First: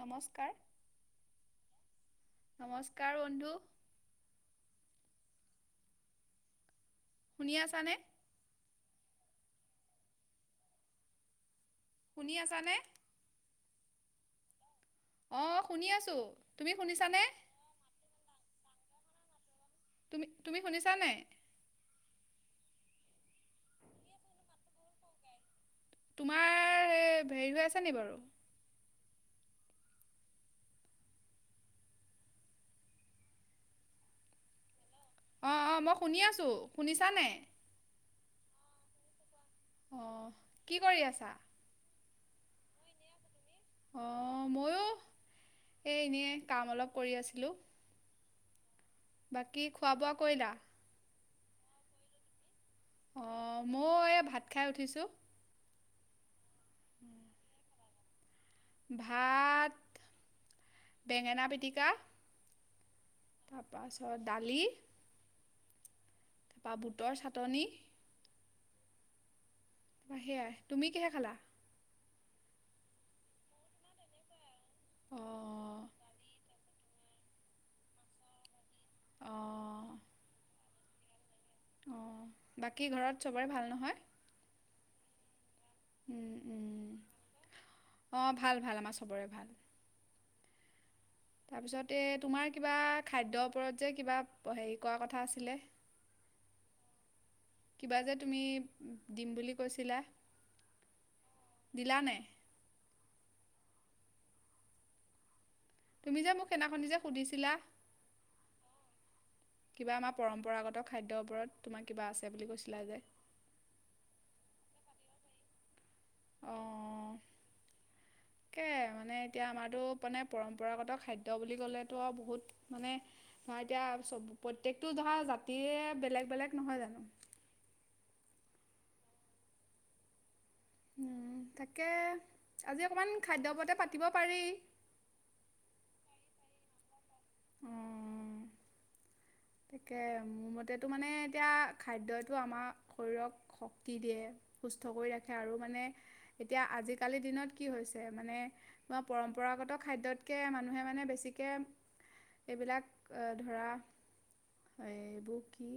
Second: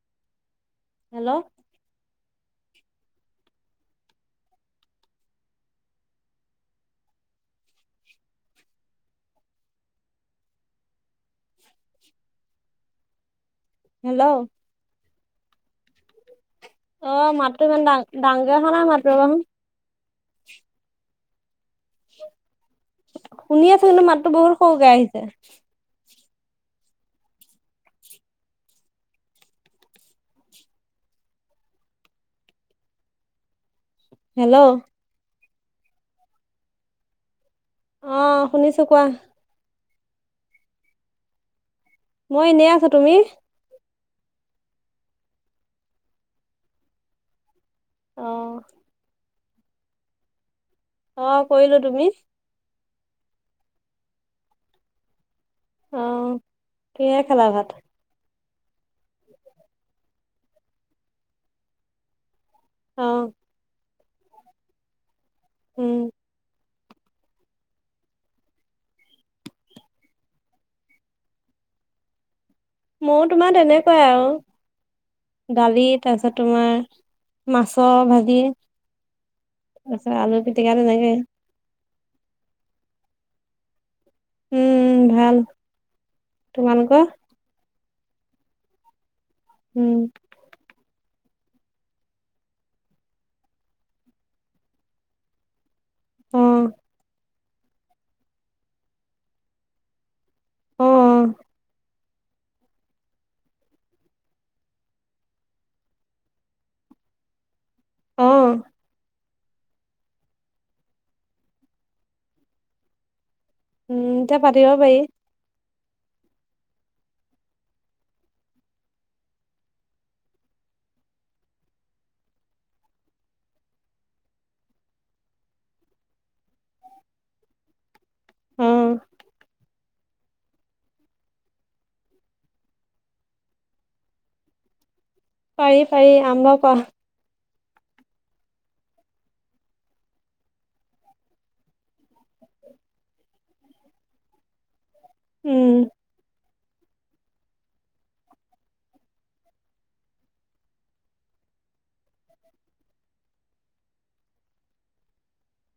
নমস্কাৰ হেল্ল' নমস্কাৰ বন্ধু শুনি আছানে? শুনি আছানে? হেল্ল' অ শুনি আছো। অ মাততো ইমান ডাঙৰ। ডাঙৰকে অহা নাই মাততো তুমি তুমি শুনিছা নাই? শুনি আছো, কিন্তু মাততো বহুত সৰুকে আহিছে। তোমাৰ হেৰি হৈ আছে নি বাৰু? হেল্ল' অ, অ মই শুনি আছো, শুনিছা নাই? অ শুনিছো কোৱা অহ কি কৰি আছা? মই এনেই আছো তুমি অ মইয়ো এ এনেই কাম অলপ কৰি আছিলো। অহ বাকী খোৱা বোৱা কৰিলা? অ কৰিলো তুমি অ মই এই, ভাত খাই উঠিছো। অহ, কিহে খালা ভাত? ভাত, বেঙেনা পিটিকা অ তাৰপাছত দালি উম তাৰপৰা বুটৰ চাটনি, সেয়াই, তুমি কিহে খালা? মইয়ো তোমাৰ তেনেকোৱাই আৰু দালি অ', তাৰপিছত তোমাৰ মাছৰ ভাজি, অ', তাৰপাছত আলু পিটিকা। পিতিকা তেনেকে বাকী ঘৰত চবৰে ভাল নহয় উম উম ভাল উম উম তোমালোকৰ অ ভাল ভাল আমাৰ চবৰে ভাল উম তাৰপিছতে এ তোমাৰ কিবা খাদ্যৰ ওপৰত যে কিবা হেৰি কৰা কথা আছিলে উম কিবা যে তুমি দিম বুলি কৈছিলা অ অ দিলা নাই তুমি যে মোক সেইনাখনি যে সুধিছিলা অহ কিবা আমাৰ পৰম্পৰাগত খাদ্যৰ ওপৰত তোমাৰ কিবা আছে বুলি কৈছিলা যে উম এতিয়া পাতিব পাৰি অ তাকে মানে এতিয়া আমাৰতো মানে পৰম্পৰাগত খাদ্য বুলি কলেতো বহুত মানে ধৰা এতিয়া প্ৰত্যেকটো ধৰা জাতিয়ে বেলেগ বেলেগ নহয় জানো উম উম তাকে আজি অকণমান খাদ্য উপৰতে পাতিব পাৰি পাৰি পাৰি আৰম্ভ কৰা উম তাকে মোৰ মতেতো মানে এতিয়া খাদ্যই টো আমাৰ শৰীৰক শক্তি দিয়ে সুস্থ কৰি ৰাখে আৰু উম মানে এতিয়া আজিকালিৰ দিনত কি হৈছে মানে ম পৰম্পৰাগত খাদ্যতকৈ মানুহে মানে বেছিকৈ এইবিলাক ধৰা এ এইবোৰ কি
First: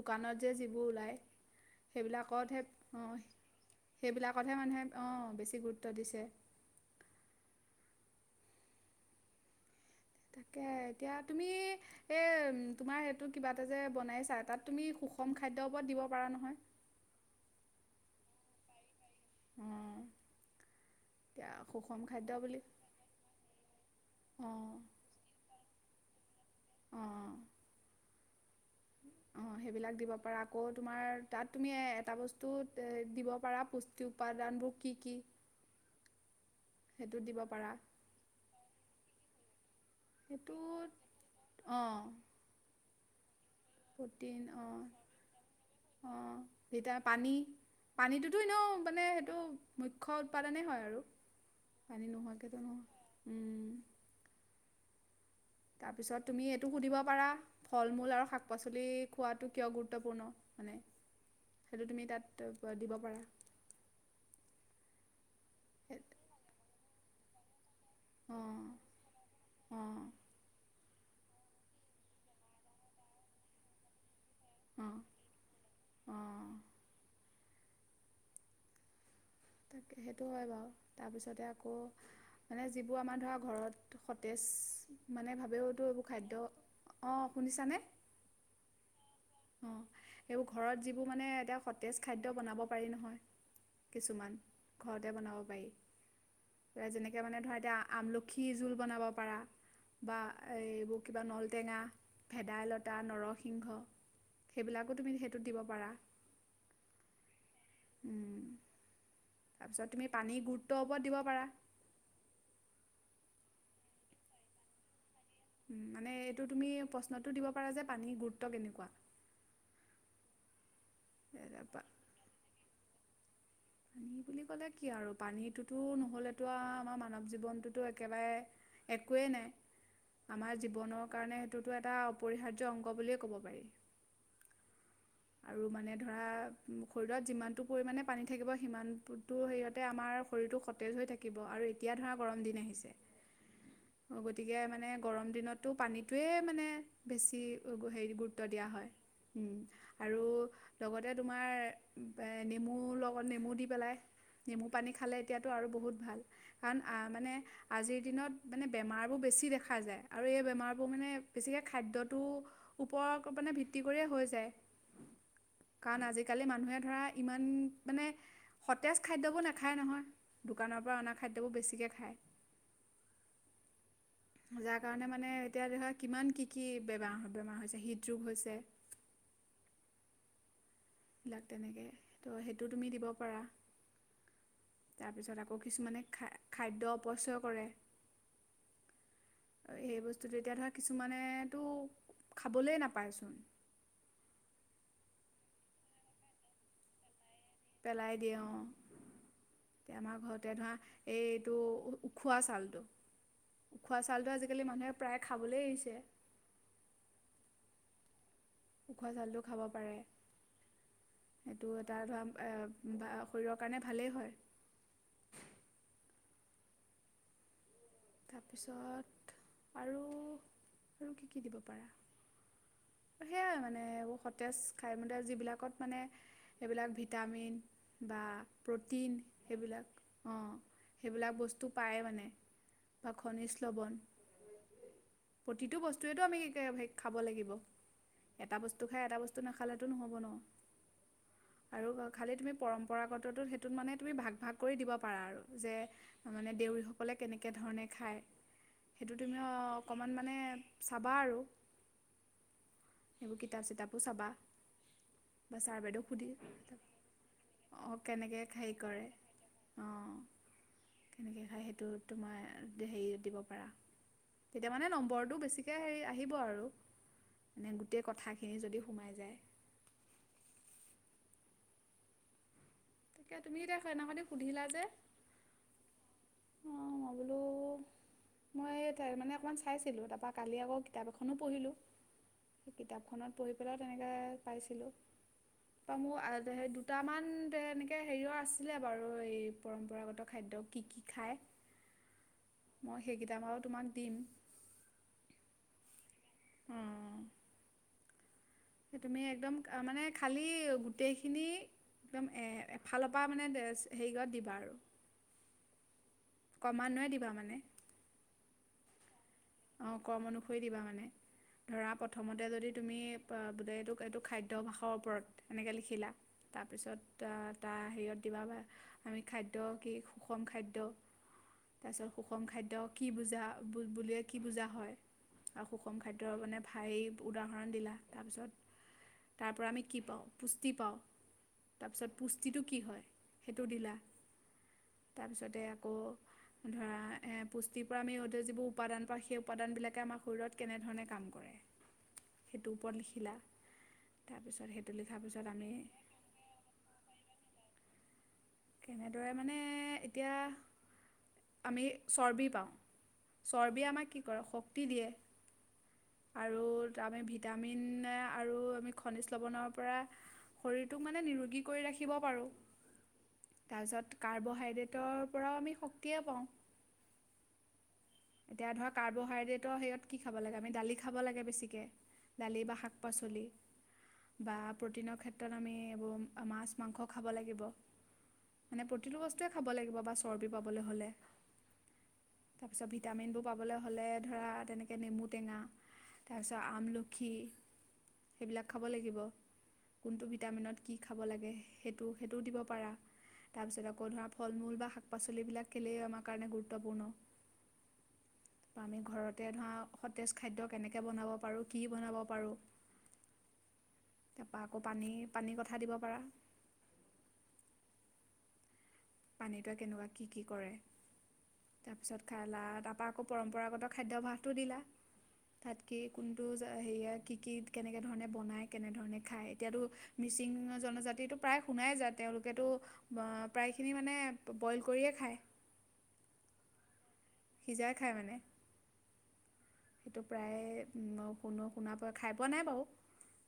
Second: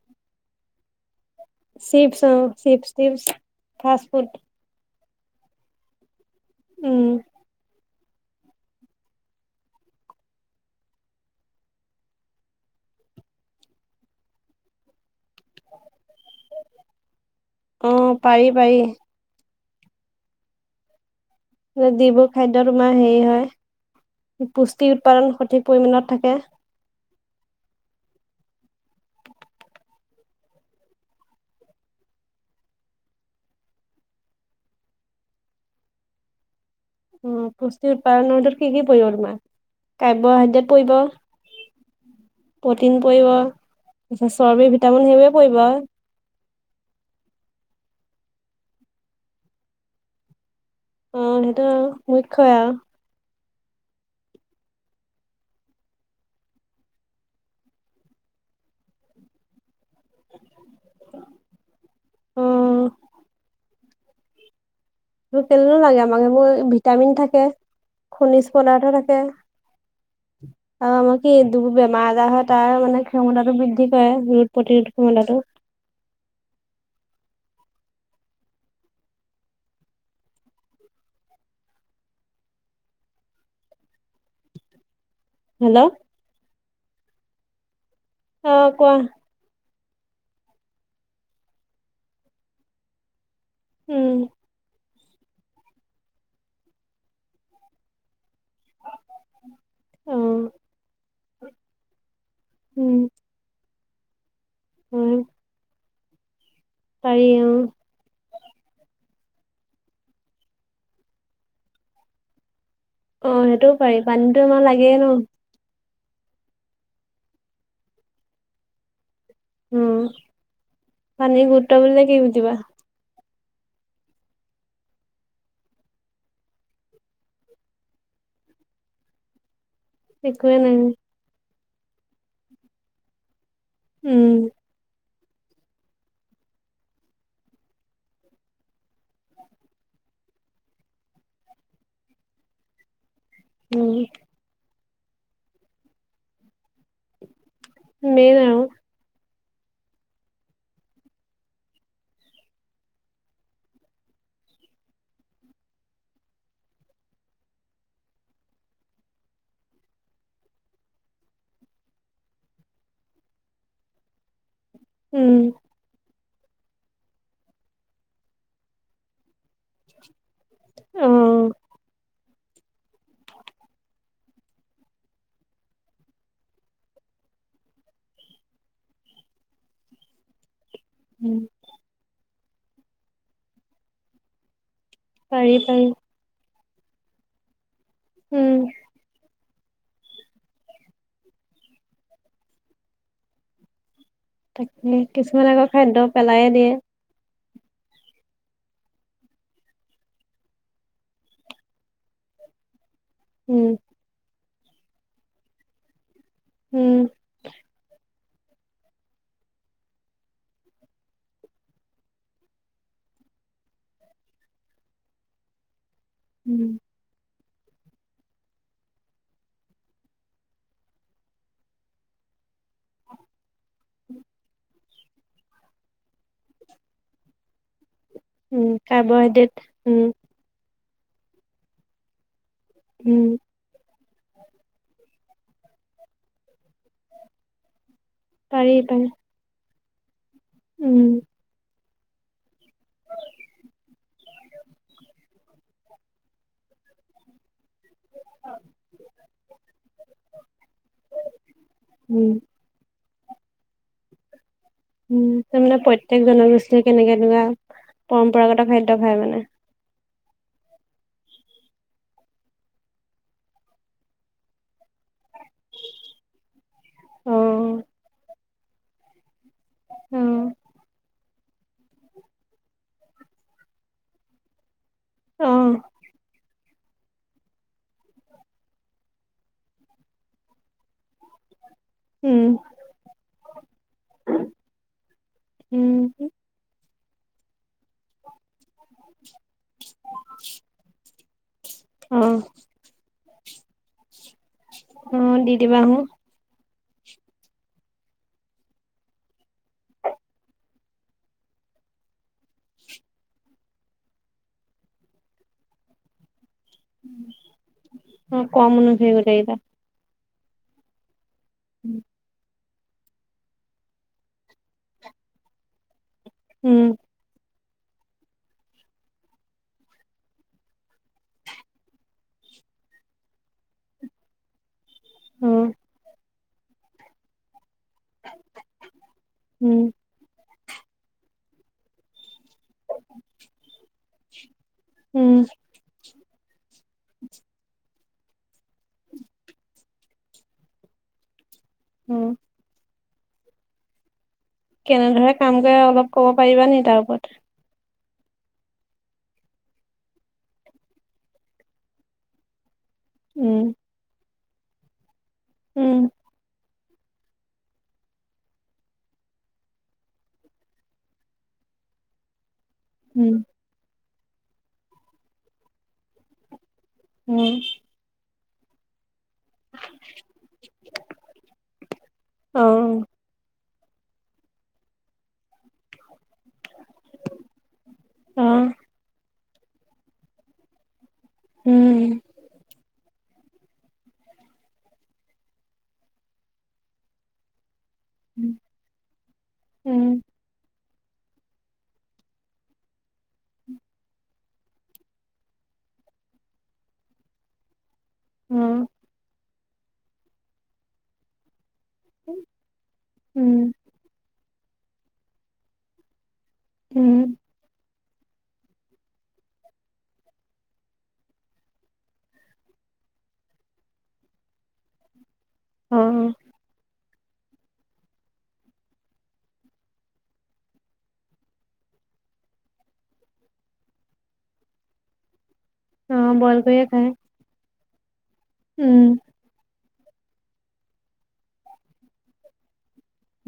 দোকানত যে যিবোৰ ওলাই চিপছ অ চিপ টিপছ ফাষ্ট ফুড অ বেছি গুৰুত্ব দিছে উম তাকে এতিয়া তুমি এ তোমাৰ সেইটো কিবা এটা যে বনাইছা তাত তুমি সুখ কম খাদ্যৰ ওপৰত দিব পৰা নহয় অ', পাৰি পাৰি অঁ এতিয়া সুষম যিবোৰ বুলি খাদ্য তোমাৰ হেৰি হয় অঁ পুষ্টি উৎপাদন সঠিক পৰিমাণত থাকে অ সেইবিলাক দিব পাৰা আকৌ তোমাৰ তাত তুমি এটা বস্তুত দিব পাৰা পুষ্টি উপাদানবোৰ কি কি সেইটো উ দিব পাৰা পুষ্টি উৎপাদনটো কি কি পৰিব তোমাৰ কাৰ্বহাইড্ৰেট সেইটোত পৰিব অঁ প্ৰ'টিন পৰিব তাৰপিছত প্ৰটিন চৰ্বি ভিটামিন সেইবোৰে পৰিব আৰু। অঁ অঁ ভিটা পানী পানীটোতো এনেও মানে সেইটো মুখ্য উৎপাদনে হয় আৰু অ সেইটো পানী মূখ্য নোহোৱাকেতো আও নহয় উম, তাৰ পিছত তুমি এইটো সুধিব পাৰা ফল মূল আৰু শাক পাচলি খোৱাতো কিয় গুৰুত্ব গুৰুত্বপূৰ্ণ মানে সেইটো তুমি অ'। তাত দিব পাৰা কেনো লাগে আমাক সেইবোৰ ভিট ভিটামিন থাকে। খনিজ অঁ পদাৰ্থ থাকে। অঁ আৰু আমাৰ কি দু বেমাৰ আজাৰ হয় তাৰ মানে ক্ষমতাটো বৃদ্ধি কৰে প্ৰতিৰোধ অঁ স্যমতাটো। অঁ তাকে সেইটো হয় বাৰু তাৰপিছতে আকৌ মানে যিবোৰ আমাৰ ধৰা ঘৰত সতেজ মানে হেল্ল' ভাবেওতো এইবোৰ খাদ্য অ শুনিছানে অ কোৱা। অ এইবোৰ ঘৰত যিবোৰ মানে এটা সতেজ খাদ্য বনাব পাৰি নহয়। উম। কিছুমান ঘৰতে বনাব পাৰি এ যেনেকে মানে ধৰা এতিয়া আমলখি খি জোল বনাব পৰা অ বা এইবোৰ কিবা নলটেঙা ভেদাইলতা উম নৰসিংহ সেইবিলাকো তুমি সেইটোত দিব পাৰা। পাৰিওঁ উম, তাৰপিছত তুমি পানী গুৰুত্বৰ ওপৰত দিব পাৰা। অ সেইটোও পাৰি পানীতো আমাক লাগেই ন। মানে এইটো তুমি প্ৰশ্নটো দিব পাৰা যে পানীৰ গুৰুত্ব কেনেকুৱা? উম পানীৰ গুৰুত্ত্ব বুলিলে কি বুজিবা? পানী বুলি ক'লে কি আৰু পানীটোতো নহ'লেতো আমাৰ মানৱ জীৱনটোতো একেবাৰে একোৱেই নাই। একোৱে আমাৰ নাই জীৱনৰ কাৰণে টোতটো এটা অপৰিহাৰ্য অংগ বুলিয়ে ক'ব পাৰি। উম আৰু মানে ধৰা শৰীৰত যিমানটো পৰিমাণে পানী থাকিব সিমানটো সেৰিয়তে আমাৰ শৰীৰটো সতেজ হৈ থাকিব আৰু এতিয়া ধৰা গৰম দিন আহিছে। উম অ গতিকে মানে গৰম দিনতো পানীটোৱেই মানে বেছি হেৰি মেইন গুৰুত্ব আৰু দিয়া হয়। উম আৰু লগতে তোমাৰ নেমু লগ অকণ নেমু দি পেলাই নেমু পানী খালে এতিয়াতো আৰু বহুত ভাল কাৰণ মানে আজিৰ দিনত মানে বেমাৰবোৰ বেছি দেখা যায় আৰু এই বেমাৰবোৰ মানে বেছিকৈ খাদ্যটো ওপৰত মানে ভিত্তি কৰিয় হৈ যায়। উম কাৰণ আজিকালি মানুহে ধৰা ইমান মানে সতেজ খাদ্যবোৰ নাখায় নহয়। দোকানৰ পৰা অ অনা খাদ্যবোৰ বেছিকে খায়। যাৰ কাৰণে মানে এতিয়া ধৰা কিমান কি কি বেমাৰ বেমাৰ হৈছে হৃদৰোগ হৈছে। উম বিলাক তেনেকে ত' সেইটো তুমি দিব পাৰা। তাৰপিছত পাৰি আকৌ পাৰি কিছুমানে খা খাদ্য অপচয় কৰে। উম সেই বস্তুটো এতিয়া ধৰা কিছুমানেতো খাবলৈ নাপায়চোন। তাকে কিছুমান আকৌ খাদ্য পেলাইয়ে দিয়ে। পেলাই দিয়ে উম, এতিয়া আমাৰ ঘৰতে ধৰা এইটো উখোৱা ছালটো উম উখোৱা চালটো আজি আজিকালি মানুহে প্ৰায় খাবলৈ এৰিছে। উম উখোৱা চাউলটো খাব পাৰে সেইটো এটা ধৰা শৰীৰৰ কাৰণে ভালেই হয়। উম তাৰপিছত আৰু আৰু কি কি দিব পাৰা। সেইয়াই মানে এইবোৰ সতেজ খাইমতে যিবিলাকত মানে এইবিলাক ভিটামিন বা উম প্ৰটিন কাৰ্বহাইড্ৰেট উম সেইবিলাক অঁ সেইবিলাক বস্তু পায় মানে বা উম খনিজলৱন প্ৰতিটো বস্তুৱেটো আমি খাব লাগিব এটা পাৰি বস্তু খাই পাৰি এটা বস্তু নাখালে। টো নহ'ব ন উম আৰু খালি তুমি পৰম্পৰাগতটোত সেইটোত মানে তুমি ভাগ ভাগ কৰি দিব পাৰা আৰু যে মানে দেউৰীসকলে কেনেকৈ ধৰণে খায় সেইটো তুমি অকণমান মানে চাবা আৰু উম এইবোৰ কিতাপ চিতাপো চাবা উম বা তাৰ মানে ছাৰ বাইদেউক প্ৰত্যক সুধি জনগোষ্ঠীয়ে কেনেকে এনেকুৱা অঁ কেনেকৈ পৰম্পৰাগত হেৰি খাদ্য কৰে খায় মানে। অঁ কেনেকৈ সেইটো তোমাৰ হেৰি দিব পাৰা তেতিয়া মানে নম্বৰ টো বেছিকে হেৰি আহিব আৰু অ তেন্তে কথাখিনি খিনি যদি সোমাই যায় উম তাকে তুমি এতিয়া স এনেকদি সুধিলা যে। আহ অ মই বোলো মই মানে অকমান চাইছিলো তাৰপা কালি আকৌ কিতাপ এখনো পঢ়িলো। উম কিতাপখনত পঢ়ি পেলাইও তেনেকে পাইছিলো ত উম মোৰ আহ দু তামান ব নে তে হেৰিও আছে বাৰু এই পৰম্পৰাগত খাদ্য কি কি খায় অ মই সেইকেইটা মই তোমাক দিম। অ দি দিবা হু সেই তুমি একদম মানে খালী গোটেইখিনি একদম এফালৰ পৰা মানে হেৰিত দিবা আৰু ক্ৰমান্বয়ে দিবা অ কমন হয় অ কমন থৈ দিবা মানে? ধৰা প্ৰথমতে যদি তুমি বো এইটোক এইটো খাদ্য ভাষাৰ ওপৰত এনেকে লিখিলা উম তাৰপিছত তাৰ হেৰিঅত দিবা আমি খাদ্য কি সুষম খাদ্য তাৰপিছত সুষম খাদ্য কি বুজা বুলিয়ে। কি বুজা হয় অ আৰু সুষম খাদ্য মানে ভাই উদাহৰণ দিলা। তাৰপিছত তাৰ পৰা উম আমি কি পাওঁ? পুষ্টি পাওঁ তাৰপিছত পুষ্টি তিটো কি হয় সেইটো দিলা উম তাৰপিছতে আকৌ ধৰা এ পুষ্টি পৰা আমি যিবোৰ উৰ্পাদান সেই উপাদান বিলাকে আমাৰ শৰীৰত কেনেধৰণে কাম কৰে অ সেইটো ওপৰত লিখি লিখিলা তাৰপিছত সেইটো লিখাৰ কেনেদৰে পিছত কাম আমি কৰে অলপ ক'ব পাৰিবা নিে তাৰ ওপৰত? কেনেদৰে মানে এতিয়া আমি চৰ্বি পাওঁ। উম চৰ্বি আমাক কি ধৰা শক্তি দিয়ে। উম আৰু আমি ভিটামিন আৰু আমি খনিজ লৱণৰ পৰা শৰীৰটোক মানে নিৰোগী কৰি ৰাখিব পাৰোঁ। উম তাৰপিছত কাৰ্বহাইড্ৰেটৰ পৰাও আমি শক্তিয়ে পাওঁ উম এতিয়া ধৰক কাৰব ফ্ৰাইডেটৰ হেৰিয়ত কি খাব লাগে আমি দালি খাব লাগে বেছিকে দালি অ বা শাক পাচলি বা প্ৰটিনৰ ক্ষেত্ৰত আমি এইবোৰ মাছ মাংস খাব লাগিব অ মানে প্ৰতিটো বস্তু খাব লাগিব বা চৰ্বি পাবলৈ হ'লে উম তাৰপিছত ভিটামিনবোৰ পাবলৈ হ'লে ধৰা তেনেকৈ নেমু টেঙা তাৰপিছত আমলখি সেইবিলাক খাব লাগিব উম কোনটো ভিটামিনত কি খাব লাগে সেইটো সেইটোও দিব পাৰা তাৰপিছত আকৌ ধৰা ফল মূল বা শাক পাচলিবিলাক কেলে আমাৰ কাৰণে গুৰুত্বপূৰ্ণ? অ আমি ঘৰত ধৰা সতেজ খাদ্য কেনেকৈ বনাব পাৰোঁ কি বনাব পাৰো উম তাৰপা আকৌ পানী পানী কথা দিব পাৰা উম পানীটোৱে কেনেকুৱা কি কি কৰে তাৰপিছত খালা তাৰপৰা আকৌ পৰম্পৰাগত খাদ্যভাসটো দিলা তাত কি অ কোনটো হেৰিয়াত কি কি কেনেকে ধৰণে বনাই কেনেধৰণে খায় এতিয়াতো মিচিং জনজাতিটো প্ৰায় শুনাই যায় তেওঁলোকেতো প্ৰায় খিনি মানে বইল কৰিয়ে খায় অ বয়ল‌ কৰিয়ে খাই সিজাই খায় মানে উম সেইটো প্ৰায় শুনো শুনা প খাই পোৱা নাই বাৰু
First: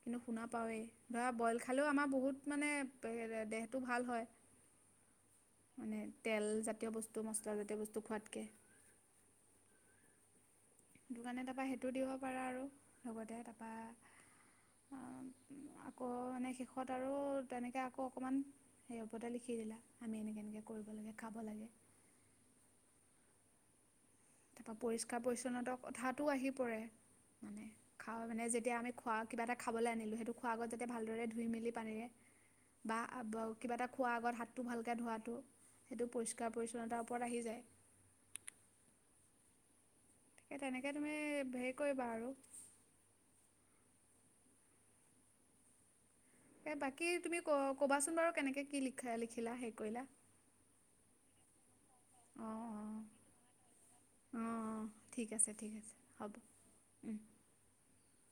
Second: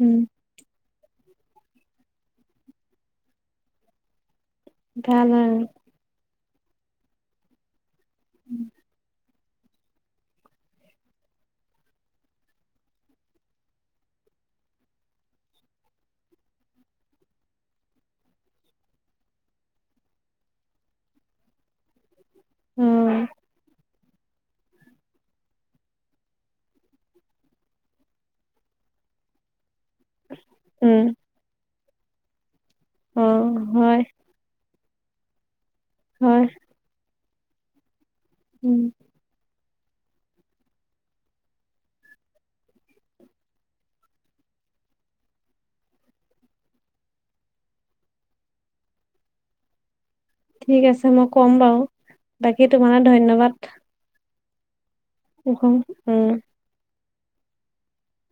উম শুনা পাৱেই ধৰা বইল খালেও আমাৰ বহুত মানে দেহটো ভাল হয় ভাল তেল জাতীয় বস্তু মছলা জাতীয় বস্তু টোখোৱাতকে দ কাৰণে তাৰপৰা সেইটো দিব পাৰা আৰু লগতে তাৰপা আকৌ মানে শেষত আৰু তেনেকৈ আকৌ অকণমান সেই উপতে লিখি দিলা আমি এনেকৈ এনেকৈ কৰিব লাগে খাব লাগে উম তাপা পৰিষ্কাৰ পৰিচ্ছন্নতাৰ কথাটো আহি পৰে মানে খাওঁ মানে যেতিয়া আমি খোৱা কিবা এটা খাবলৈ আনিলোঁ সেইটো খোৱা আগত যাতে উম ভালদৰে ধুই মেলি পাৰে বা অ কিবা এটা হয় খোৱাৰ আগত হাতটো ভাল তে ধোৱাটো সেইটো হয় পৰিষ্কাৰ পৰিচ্ছন্নতা ওপৰত আহি যায় উম তেনেকে তুমি হেৰি কৰিবা আৰু এ বাকী তুমি ক'বাচোন বাৰু কেনেকে কি লিখিলা হে কৰিলা? ঠিক আছে মই কম বাৰু বাকী তোমালে ধন্যবাদ। অ ঠিক আছে ঠিক আছে উম হ'ব। [inaudible]